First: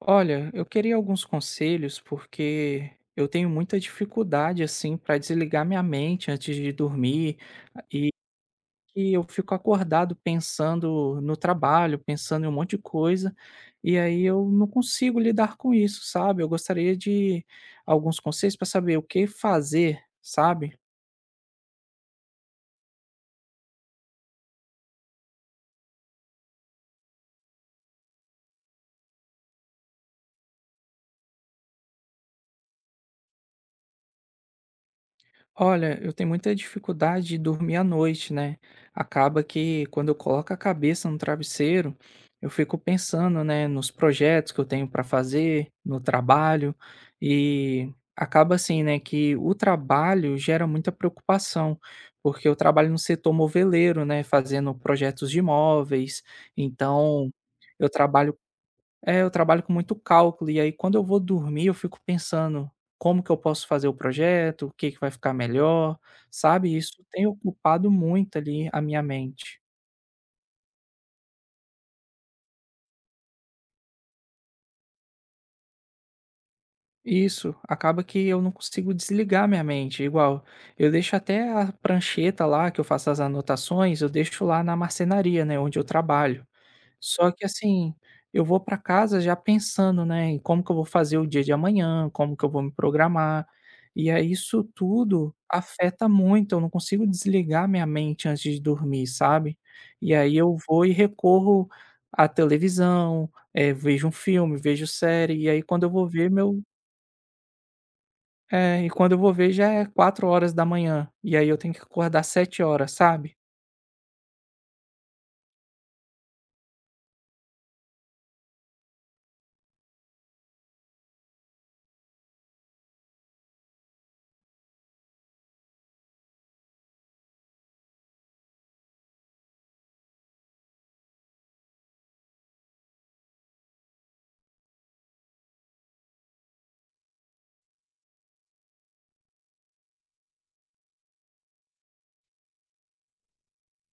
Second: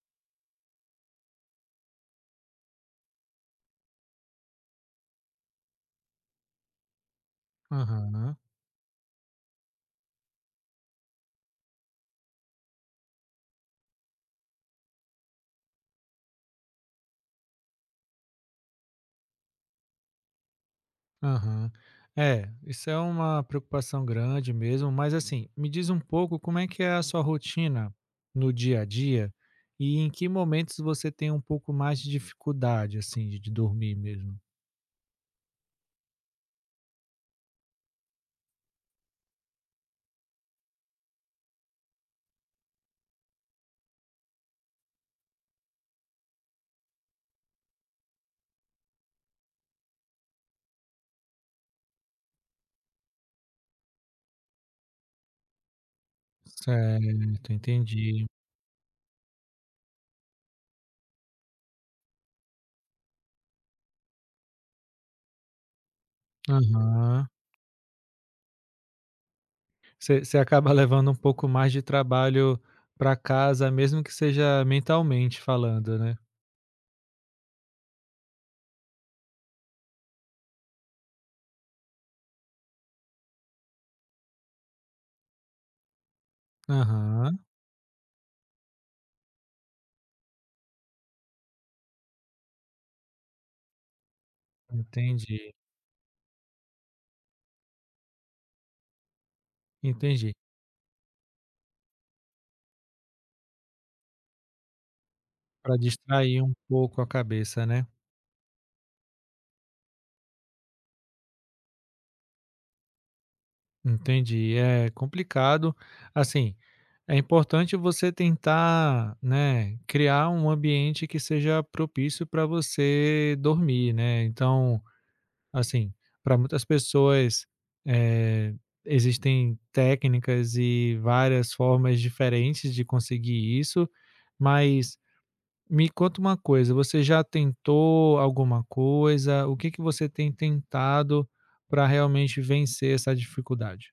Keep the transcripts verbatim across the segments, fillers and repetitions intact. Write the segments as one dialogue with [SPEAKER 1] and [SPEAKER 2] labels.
[SPEAKER 1] Olha, eu queria alguns conselhos porque eu tenho muita dificuldade assim para desligar minha mente antes de dormir e
[SPEAKER 2] Aham,
[SPEAKER 1] e eu fico acordado pensando no trabalho, pensando em um monte de coisa, e aí eu não consigo lidar com isso, sabe? Eu gostaria de alguns conselhos para saber o que fazer, sabe?
[SPEAKER 2] aham. É, isso é uma preocupação grande mesmo, mas assim, me diz um pouco como é que é a sua rotina no dia a dia e em que momentos você tem um pouco mais de dificuldade, assim, de de dormir mesmo?
[SPEAKER 1] Olha, eu tenho muita dificuldade de dormir à noite, né? Acaba que quando eu coloco a cabeça no travesseiro, eu fico pensando, né, nos projetos que eu tenho para fazer, no trabalho, e acaba assim, né, que o trabalho gera muita preocupação, porque eu trabalho no setor moveleiro, né, fazendo projetos de imóveis, então
[SPEAKER 2] Certo,
[SPEAKER 1] eu
[SPEAKER 2] entendi.
[SPEAKER 1] trabalho é, eu trabalho com muito cálculo, e aí quando eu vou dormir eu fico pensando: "Como que eu posso fazer o projeto? O que que vai ficar melhor?", sabe, isso
[SPEAKER 2] Aham.
[SPEAKER 1] tem ocupado muito ali a minha mente.
[SPEAKER 2] Você acaba levando um pouco mais de trabalho para casa, mesmo que seja mentalmente falando, né?
[SPEAKER 1] Isso, acaba que eu não consigo desligar minha mente, igual, eu deixo até a prancheta lá que eu faço as anotações, eu deixo lá na marcenaria, né, onde eu trabalho. Só
[SPEAKER 2] Aham,
[SPEAKER 1] que assim, eu vou para casa já pensando, né, em como que eu vou fazer o dia de amanhã, como que eu vou me programar, e aí isso tudo
[SPEAKER 2] entendi,
[SPEAKER 1] afeta muito, eu não consigo desligar minha mente antes de dormir, sabe. E
[SPEAKER 2] entendi.
[SPEAKER 1] aí eu vou e recorro à televisão, eh, vejo um filme, vejo série, e aí
[SPEAKER 2] Para
[SPEAKER 1] quando eu vou ver
[SPEAKER 2] distrair um
[SPEAKER 1] meu
[SPEAKER 2] pouco a cabeça, né?
[SPEAKER 1] é, e quando eu vou ver já é quatro horas da manhã, e aí eu tenho que acordar sete horas, sabe.
[SPEAKER 2] Entendi, é complicado. Assim, é importante você tentar, né, criar um ambiente que seja propício para você dormir, né? Então, assim, para muitas pessoas eh, existem técnicas e várias formas diferentes de conseguir isso, mas me conta uma coisa, você já tentou alguma coisa? O que que você tem tentado para realmente vencer essa dificuldade?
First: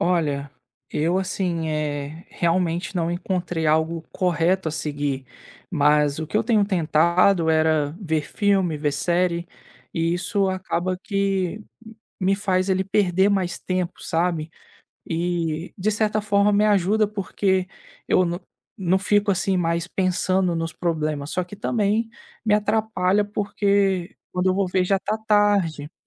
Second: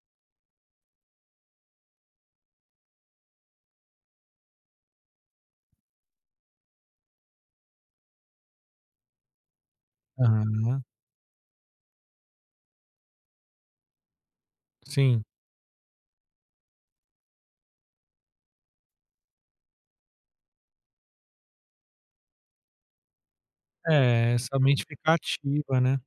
[SPEAKER 1] Olha, eu assim, é realmente não encontrei algo correto a seguir, mas o que eu tenho tentado era ver filme, ver série, e isso
[SPEAKER 2] Aham,
[SPEAKER 1] acaba que me faz ele perder mais tempo, sabe?
[SPEAKER 2] sim.
[SPEAKER 1] E de certa forma me ajuda porque eu n- não fico assim mais pensando nos problemas, só que também me atrapalha porque
[SPEAKER 2] É,
[SPEAKER 1] quando eu
[SPEAKER 2] sua
[SPEAKER 1] vou
[SPEAKER 2] mente
[SPEAKER 1] ver já
[SPEAKER 2] fica
[SPEAKER 1] tá
[SPEAKER 2] ativa,
[SPEAKER 1] tarde.
[SPEAKER 2] né.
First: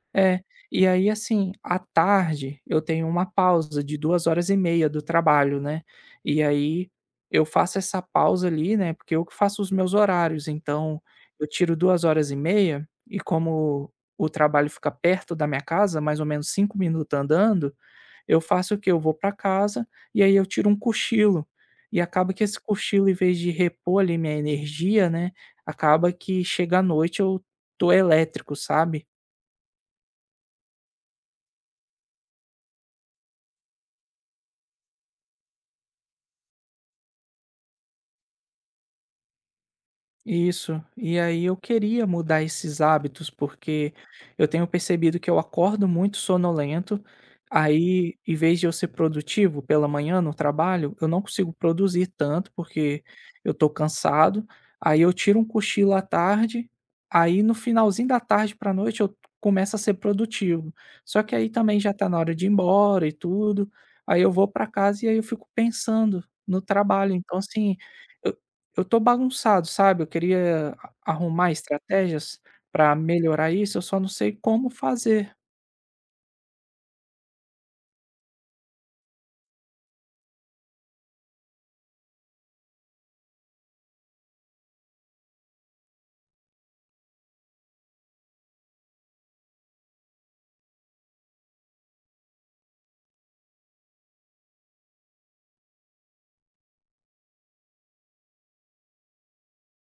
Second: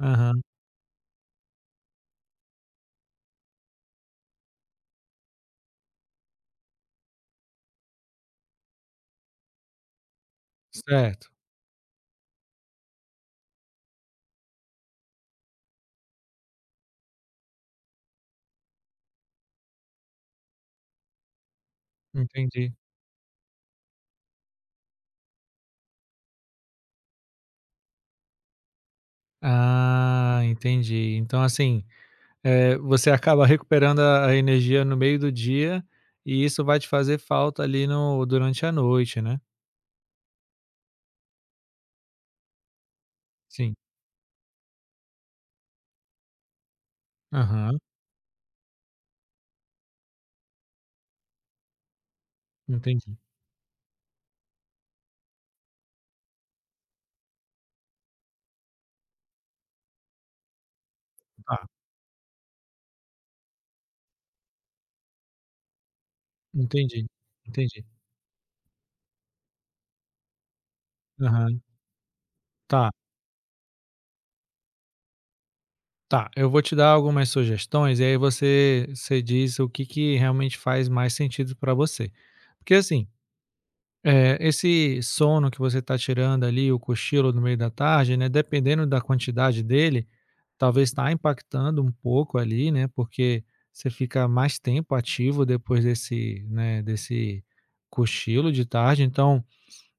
[SPEAKER 2] Aham,
[SPEAKER 1] É, e aí assim, à tarde eu tenho uma pausa de duas horas e meia do trabalho, né, e aí eu faço essa pausa ali, né, porque eu que faço os meus horários, então
[SPEAKER 2] certo,
[SPEAKER 1] eu tiro duas horas e meia e como o trabalho fica perto da minha casa, mais ou menos cinco minutos andando, eu faço o quê? Eu vou para casa e aí eu tiro um cochilo. E acaba que esse
[SPEAKER 2] entendi.
[SPEAKER 1] cochilo, em vez de repor ali minha energia, né, acaba que chega à noite eu tô elétrico, sabe?
[SPEAKER 2] Ah, entendi. Então, assim, eh, você acaba recuperando a a energia no meio do dia e isso vai te fazer falta ali no durante a noite, né.
[SPEAKER 1] Isso. E aí eu queria mudar esses hábitos,
[SPEAKER 2] Sim.
[SPEAKER 1] porque eu tenho percebido que eu acordo muito sonolento,
[SPEAKER 2] Aham,
[SPEAKER 1] aí em vez de eu ser produtivo pela manhã no trabalho, eu não consigo produzir tanto porque
[SPEAKER 2] entendi.
[SPEAKER 1] eu tô cansado. Aí eu tiro um cochilo à tarde, aí no finalzinho da tarde para noite eu começo a ser produtivo. Só que aí
[SPEAKER 2] Tá,
[SPEAKER 1] também já tá na hora de ir embora e tudo. Aí eu vou para casa e aí eu fico pensando no
[SPEAKER 2] entendi,
[SPEAKER 1] trabalho. Então assim,
[SPEAKER 2] entendi.
[SPEAKER 1] eu tô bagunçado, sabe, eu queria a arrumar
[SPEAKER 2] Aham.
[SPEAKER 1] estratégias
[SPEAKER 2] Tá,
[SPEAKER 1] para melhorar isso, eu só não sei como fazer.
[SPEAKER 2] tá. Eu vou te dar algumas sugestões e aí você você diz o que que realmente faz mais sentido para você. Porque, assim. É, esse sono que você está tirando ali, o cochilo no meio da tarde, né, dependendo da quantidade dele, talvez está impactando um pouco ali, né, porque você fica mais tempo ativo depois desse, né, desse cochilo de tarde. Então,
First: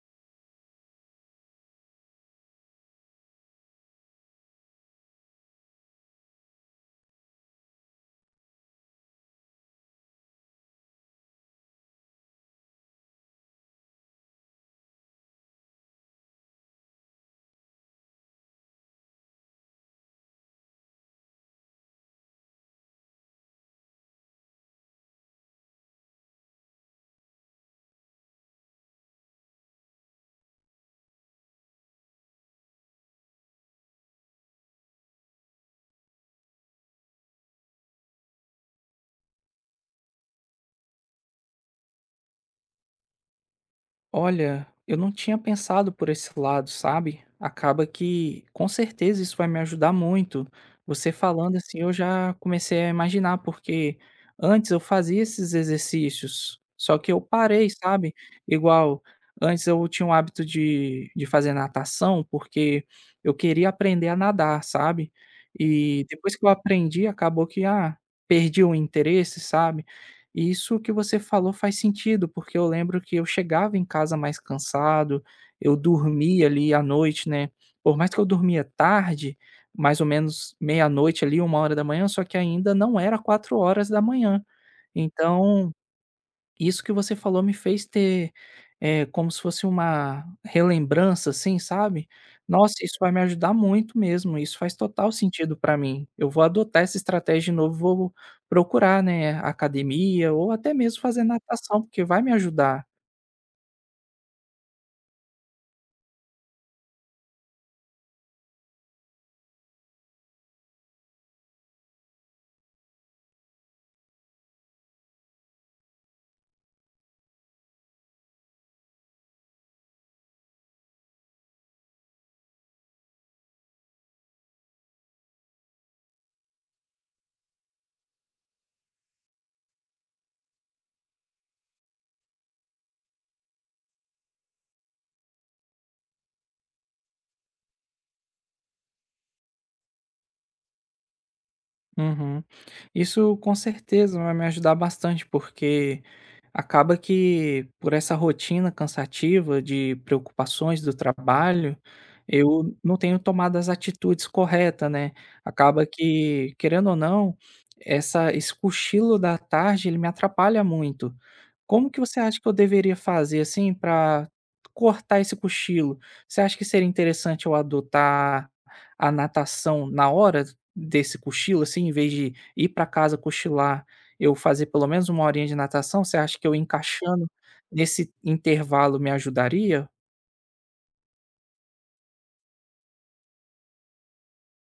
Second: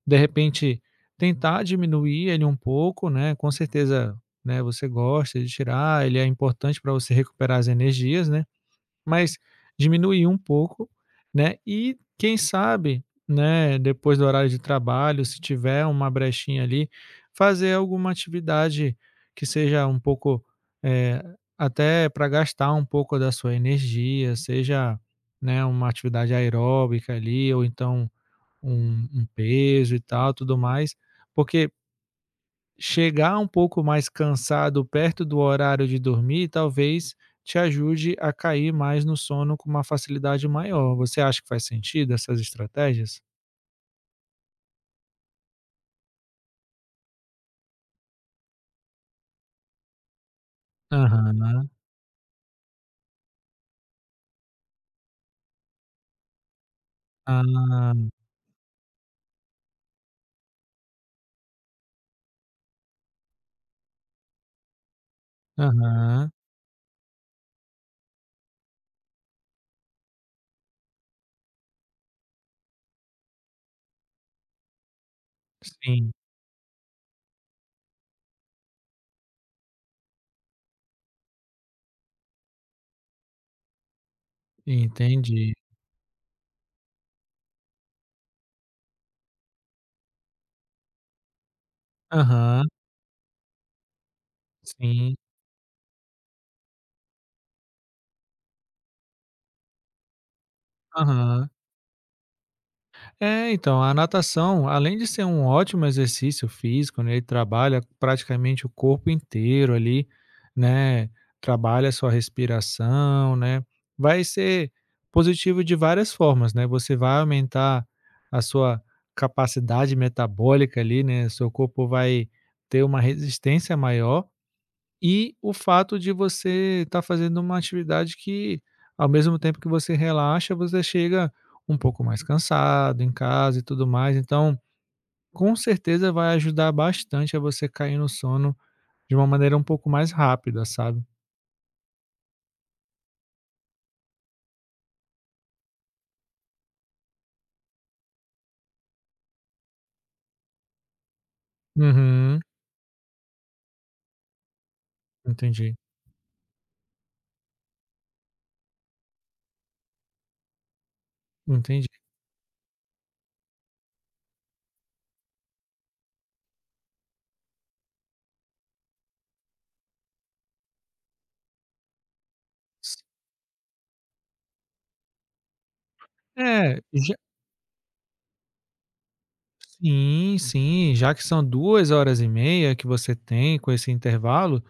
[SPEAKER 2] de repente, tentar diminuir ele um pouco, né, com certeza, né, você gosta de tirar, ele é importante para você recuperar as energias, né, mas diminuir um pouco, né, e quem sabe, né, depois do horário de trabalho, se tiver uma brechinha ali, fazer alguma atividade que seja um pouco, eh, até para gastar um pouco da sua energia, seja, né, uma atividade aeróbica ali ou então um um peso e tal, tudo mais, porque chegar um pouco mais cansado perto do horário de dormir, talvez te ajude a cair mais no sono com uma facilidade maior. Você acha que faz sentido essas estratégias?
[SPEAKER 1] Olha, eu não tinha pensado por esse lado, sabe? Acaba que com certeza isso vai me ajudar muito. Você
[SPEAKER 2] Aham.
[SPEAKER 1] falando assim, eu já comecei a imaginar, porque antes eu fazia esses exercícios, só que eu parei,
[SPEAKER 2] Ah.
[SPEAKER 1] sabe? Igual antes eu tinha o hábito de, de fazer natação, porque eu queria aprender a nadar, sabe? E
[SPEAKER 2] Aham.
[SPEAKER 1] depois que eu aprendi, acabou que ah, perdi o interesse, sabe? E isso que você falou faz sentido, porque eu lembro que eu chegava em casa mais cansado, eu
[SPEAKER 2] Sim,
[SPEAKER 1] dormia ali à noite, né, por mais que eu dormia tarde, mais ou menos meia-noite ali, uma hora da manhã, só que ainda não era quatro horas da manhã.
[SPEAKER 2] entendi.
[SPEAKER 1] Então isso que você falou me fez ter, eh, como se fosse uma relembrança, assim, sabe.
[SPEAKER 2] Aham,
[SPEAKER 1] Nossa, isso vai me ajudar muito mesmo, isso faz total
[SPEAKER 2] sim.
[SPEAKER 1] sentido para mim. Eu vou adotar essa estratégia de novo, vou procurar, né, academia ou até mesmo fazer
[SPEAKER 2] Aham.
[SPEAKER 1] natação, porque vai me ajudar.
[SPEAKER 2] É, então, a natação, além de ser um ótimo exercício físico, né, ele trabalha praticamente o corpo inteiro ali, né, trabalha a sua respiração, né, vai ser positivo de várias formas, né, você vai aumentar a sua capacidade metabólica ali, né, seu corpo vai ter uma resistência maior e o fato de você estar fazendo uma atividade que, ao mesmo tempo que você relaxa, você chega um pouco mais cansado em casa e tudo mais. Então, com certeza vai ajudar bastante a você cair no sono de uma maneira um pouco mais rápida, sabe.
[SPEAKER 1] Uhum. Isso com certeza vai me ajudar bastante, porque acaba que por essa rotina cansativa de preocupações do trabalho,
[SPEAKER 2] Uhum,
[SPEAKER 1] eu não tenho tomado as atitudes corretas, né?
[SPEAKER 2] entendi,
[SPEAKER 1] Acaba que, querendo ou não, essa, esse cochilo da tarde ele me atrapalha muito.
[SPEAKER 2] entendi.
[SPEAKER 1] Como que você acha que eu deveria fazer assim para cortar esse cochilo? Você acha que seria interessante eu adotar a natação na hora desse cochilo, assim, em vez de ir para
[SPEAKER 2] S
[SPEAKER 1] casa cochilar, eu fazer pelo menos uma horinha de natação, você acha que eu
[SPEAKER 2] é, já
[SPEAKER 1] encaixando nesse intervalo me ajudaria?
[SPEAKER 2] sim, sim, já que são duas horas e meia que você tem com esse intervalo,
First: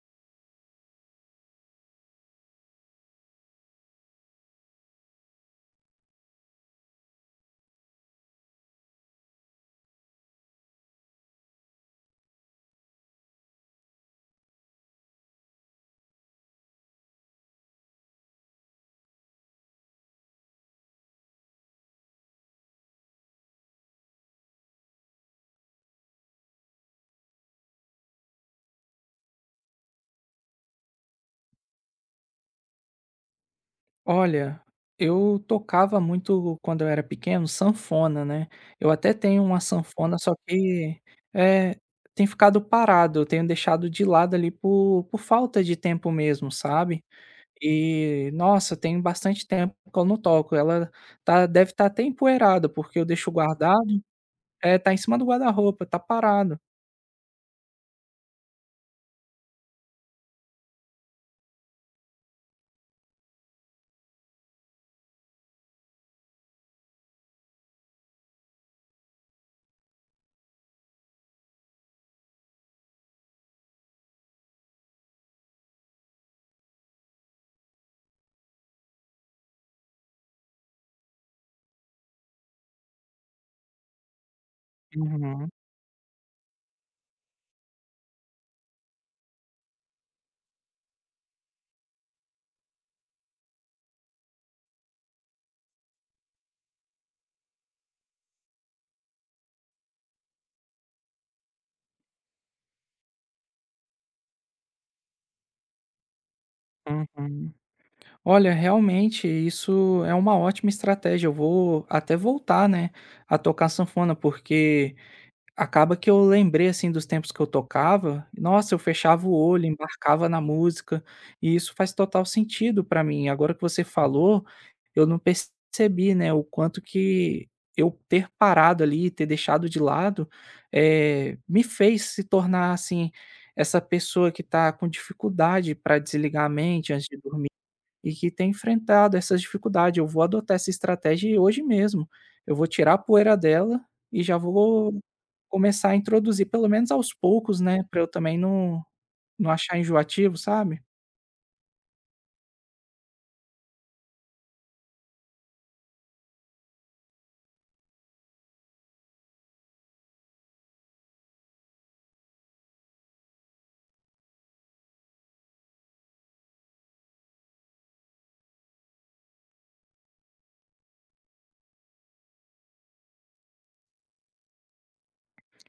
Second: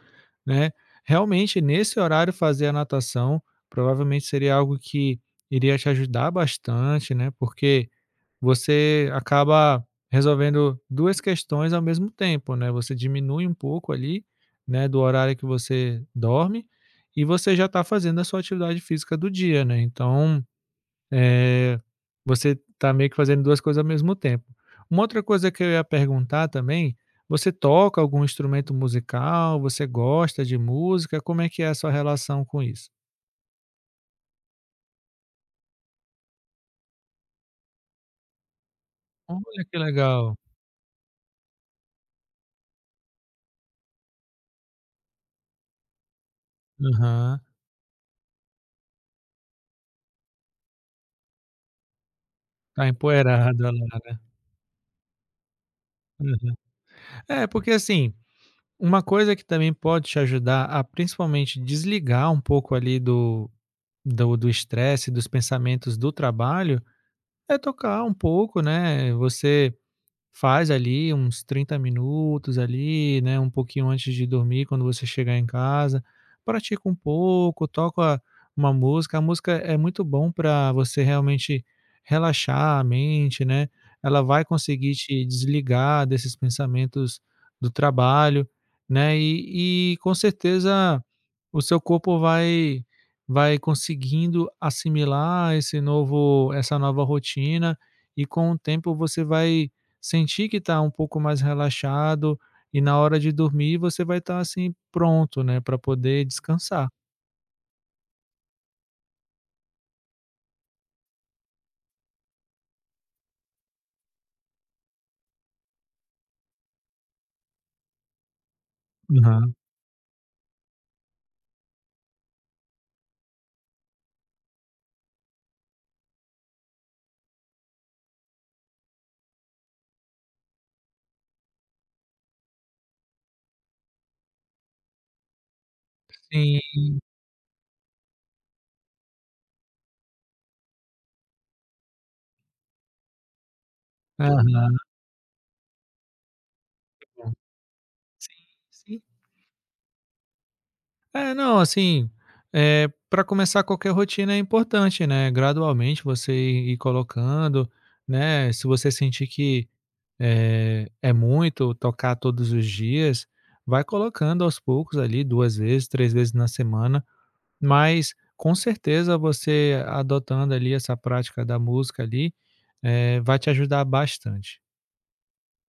[SPEAKER 2] né. Realmente, nesse horário fazer a natação, provavelmente seria algo que iria te ajudar bastante, né, porque você acaba resolvendo duas questões ao mesmo tempo, né, você diminui um pouco ali, né, do horário que você dorme, e você já está fazendo a sua atividade física do dia, né, então eh, você está meio que fazendo duas coisas ao mesmo tempo. Uma outra coisa que eu ia perguntar também, você toca algum instrumento musical? Você gosta de música? Como é que é a sua relação com isso?
[SPEAKER 1] Olha, eu tocava muito quando eu era pequeno sanfona, né. Eu até tenho uma
[SPEAKER 2] Olha que
[SPEAKER 1] sanfona, só
[SPEAKER 2] legal.
[SPEAKER 1] que é, tem ficado parado, eu tenho deixado de lado ali por por falta de tempo mesmo, sabe.
[SPEAKER 2] Aham.
[SPEAKER 1] E, nossa, tem bastante tempo que eu não toco, ela tá deve estar até empoeirada,
[SPEAKER 2] Tá
[SPEAKER 1] porque eu deixo
[SPEAKER 2] empoeirada lá,
[SPEAKER 1] guardado.
[SPEAKER 2] né.
[SPEAKER 1] É, tá em cima do guarda-roupa, tá parado.
[SPEAKER 2] É, porque assim, uma coisa que também pode te ajudar a principalmente desligar um pouco ali do do do estresse, dos pensamentos do trabalho, é tocar um pouco, né. Você faz ali uns trinta minutos ali, né, um pouquinho antes de dormir, quando você chegar em casa. Pratica um pouco, toca uma música. A música é muito bom para você realmente relaxar a mente, né? Ela vai conseguir te
[SPEAKER 1] Uhum,
[SPEAKER 2] desligar desses pensamentos do trabalho, né? E, e com certeza o seu corpo vai vai conseguindo assimilar esse novo essa nova rotina e com o tempo você vai sentir que está um pouco mais relaxado e na hora de dormir você vai estar, assim, pronto, né, para poder descansar.
[SPEAKER 1] uhum. Olha, realmente isso é uma ótima estratégia. Eu vou até voltar, né, a tocar sanfona, porque acaba que eu lembrei, assim, dos tempos que eu tocava, nossa, eu fechava o
[SPEAKER 2] Aham.
[SPEAKER 1] olho, embarcava na música, e isso faz total sentido pra mim. Agora que você falou, eu não percebi, né, o quanto que eu ter parado ali, ter deixado de lado, eh, me fez se tornar, assim, essa pessoa que tá com dificuldade para desligar a
[SPEAKER 2] Sim,
[SPEAKER 1] mente antes de dormir e que tem enfrentado essas dificuldades. Eu vou adotar essa estratégia e hoje mesmo. Eu vou tirar a poeira dela e já
[SPEAKER 2] aham.
[SPEAKER 1] vou começar a introduzir, pelo menos aos poucos, né, para eu também
[SPEAKER 2] Sim,
[SPEAKER 1] não
[SPEAKER 2] sim.
[SPEAKER 1] não achar enjoativo, sabe?
[SPEAKER 2] É, não, assim, é para começar qualquer rotina é importante, né, gradualmente você ir ir colocando, né, se você sentir que, é é muito tocar todos os dias, vai colocando aos poucos ali duas vezes, três vezes na semana. Mas com certeza você adotando ali essa prática da música ali, eh, vai te ajudar bastante.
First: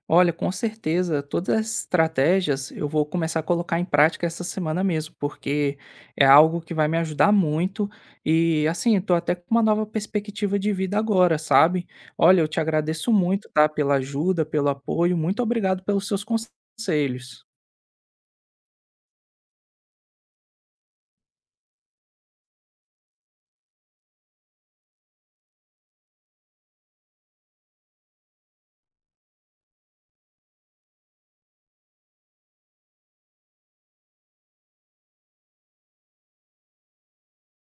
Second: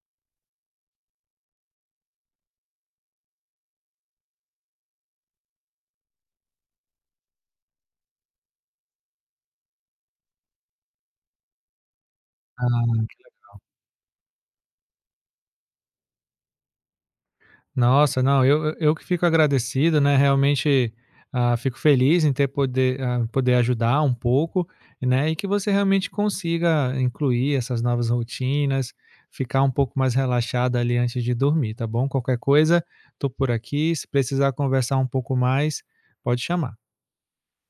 [SPEAKER 1] Olha, com certeza, todas as estratégias eu vou começar a colocar em prática essa semana mesmo, porque é algo que vai me ajudar muito e assim, eu tô até com uma nova perspectiva de vida agora, sabe? Olha, eu te
[SPEAKER 2] Ah.
[SPEAKER 1] agradeço muito, tá, pela ajuda, pelo apoio, muito obrigado pelos seus conselhos.
[SPEAKER 2] Nossa, não, eu eu eu que fico agradecido, né, realmente, ah, fico feliz em ter poder ah, poder ajudar um pouco, né, e que você realmente consiga incluir essas novas rotinas, ficar um pouco mais relaxada ali antes de dormir, tá bom? Qualquer coisa, tô por aqui, se precisar conversar um pouco mais, pode chamar.